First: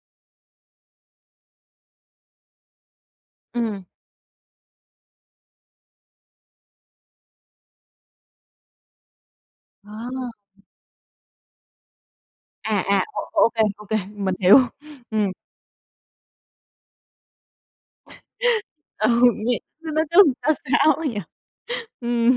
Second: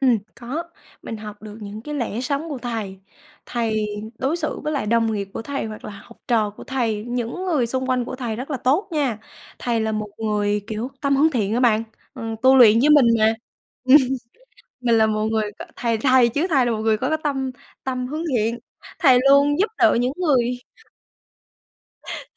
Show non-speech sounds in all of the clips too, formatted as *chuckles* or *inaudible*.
Ừm, có, mình học được những cái lẽ sống của thầy, Ừm. thầy đối xử với lại đồng nghiệp của thầy hoặc là học trò của thầy, những người xung quanh của thầy rất là tốt nha, thầy là Ờ. một người, kiểu, tâm hướng thiện á bạn, ờ, tu luyện À, với à, mình mà. ô ô kê, ô kê, mình hiểu. *laughs* Mình là một Ừm. người có thầy thầy chứ thầy là một người có tâm tâm hướng thiện, *laughs* thầy Ừ, luôn nghe giúp nó đỡ nó những cứ sao người sao ấy nhỉ?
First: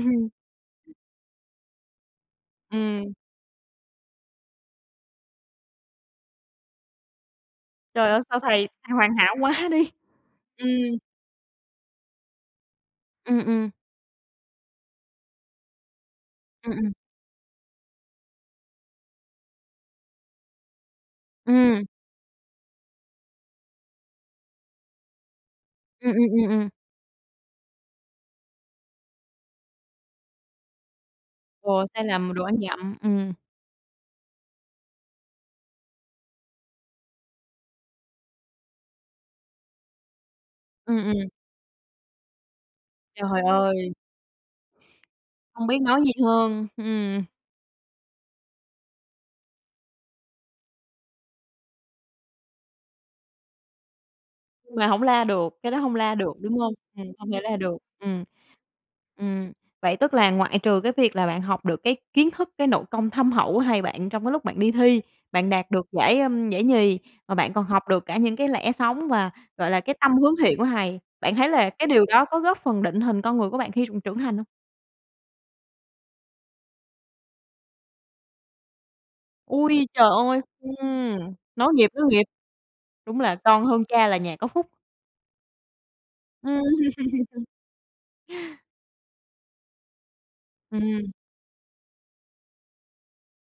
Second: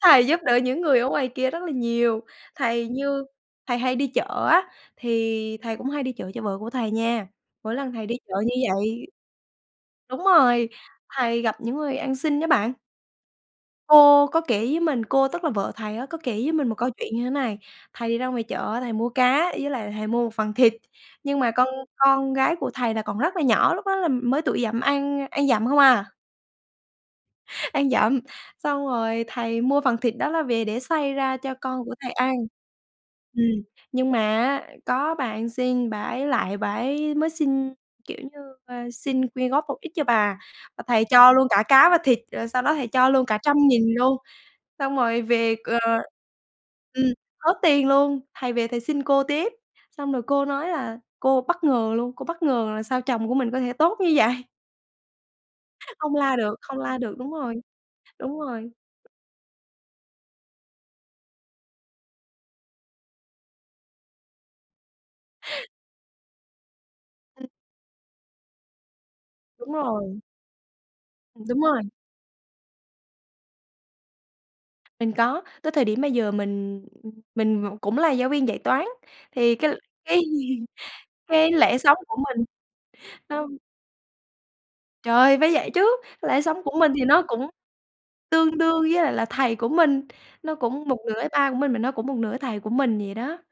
Thầy giúp đỡ những *chuckles* người ở ngoài kia rất là nhiều, thầy Ừm. như thầy hay đi chợ á, thì thầy cũng hay đi chợ cho vợ của thầy nha, mỗi lần thầy Trời đi ơi, chợ sao như thầy thầy vậy hoàn hảo quá đi, đúng rồi, ừm. thầy gặp những người ăn xin á bạn. Ừm, ừm. Cô có kể với mình, cô, tức là vợ thầy á có kể với mình Ừm, một câu ừm. chuyện như thế này, thầy đi ra ngoài chợ á, thầy mua cá với lại thầy mua một phần thịt, nhưng mà con Ừm. con gái của thầy là còn rất là nhỏ, lúc đó là mới tuổi dặm ăn ăn dặm không à. Ừm, ừm, ừm, ừm. Ăn dặm, xong rồi thầy mua phần thịt đó là về để xay ra cho con Ồ, của sai thầy ăn. lầm, đồ ăn dặm, ừm. Ừm, nhưng mà á, có bà ăn xin bà ấy lại bà ấy mới xin, kiểu như, ơ, xin quyên góp một ít cho bà, và Ừm, thầy ừm. cho luôn cả cá và thịt, rồi sau đó thầy cho luôn cả Trời 100.000 ơi. luôn, xong rồi về, Không ờ, biết nói gì hơn, ừm, ừm. hết tiền luôn, thầy về thầy xin cô tiếp, xong rồi cô nói là cô bất ngờ luôn, cô bất ngờ là sao chồng của mình có thể tốt như vậy. Nhưng mà hổng la được, cái đó hông Không la được, la được, đúng hông? không la Ừm, được, không đúng thể rồi, la được, ừm. đúng rồi. Ừm, vậy tức là ngoại trừ cái việc là bạn học được cái kiến thức, cái nội công thâm hậu của thầy bạn trong cái lúc bạn đi thi, bạn đạt được giải, ơm, giải nhì, mà Ừm. bạn còn học được cả những cái lẽ sống và, gọi Đúng là, cái tâm rồi. hướng thiện của thầy, bạn Ừm, thấy đúng là rồi. cái điều đó có góp phần định hình con người của bạn khi trường trưởng thành hông? Mình có, tới thời điểm bây giờ mình, ừm, mình v cũng là giáo viên dạy toán, thì cái l Ôi, trời cái ơi, *laughs* ừm, cái nối lẽ nghiệp, sống nối của nghiệp. mình, Đúng là nó con hơn cha là nhà có phúc. Trời, phải vậy chứ, lẽ Ừm. sống của mình thì nó *laughs* cũng tương đương với lại là thầy của mình, nó cũng một Ừm. nửa với ba của mình, mà nó cũng một nửa thầy của mình vậy đó.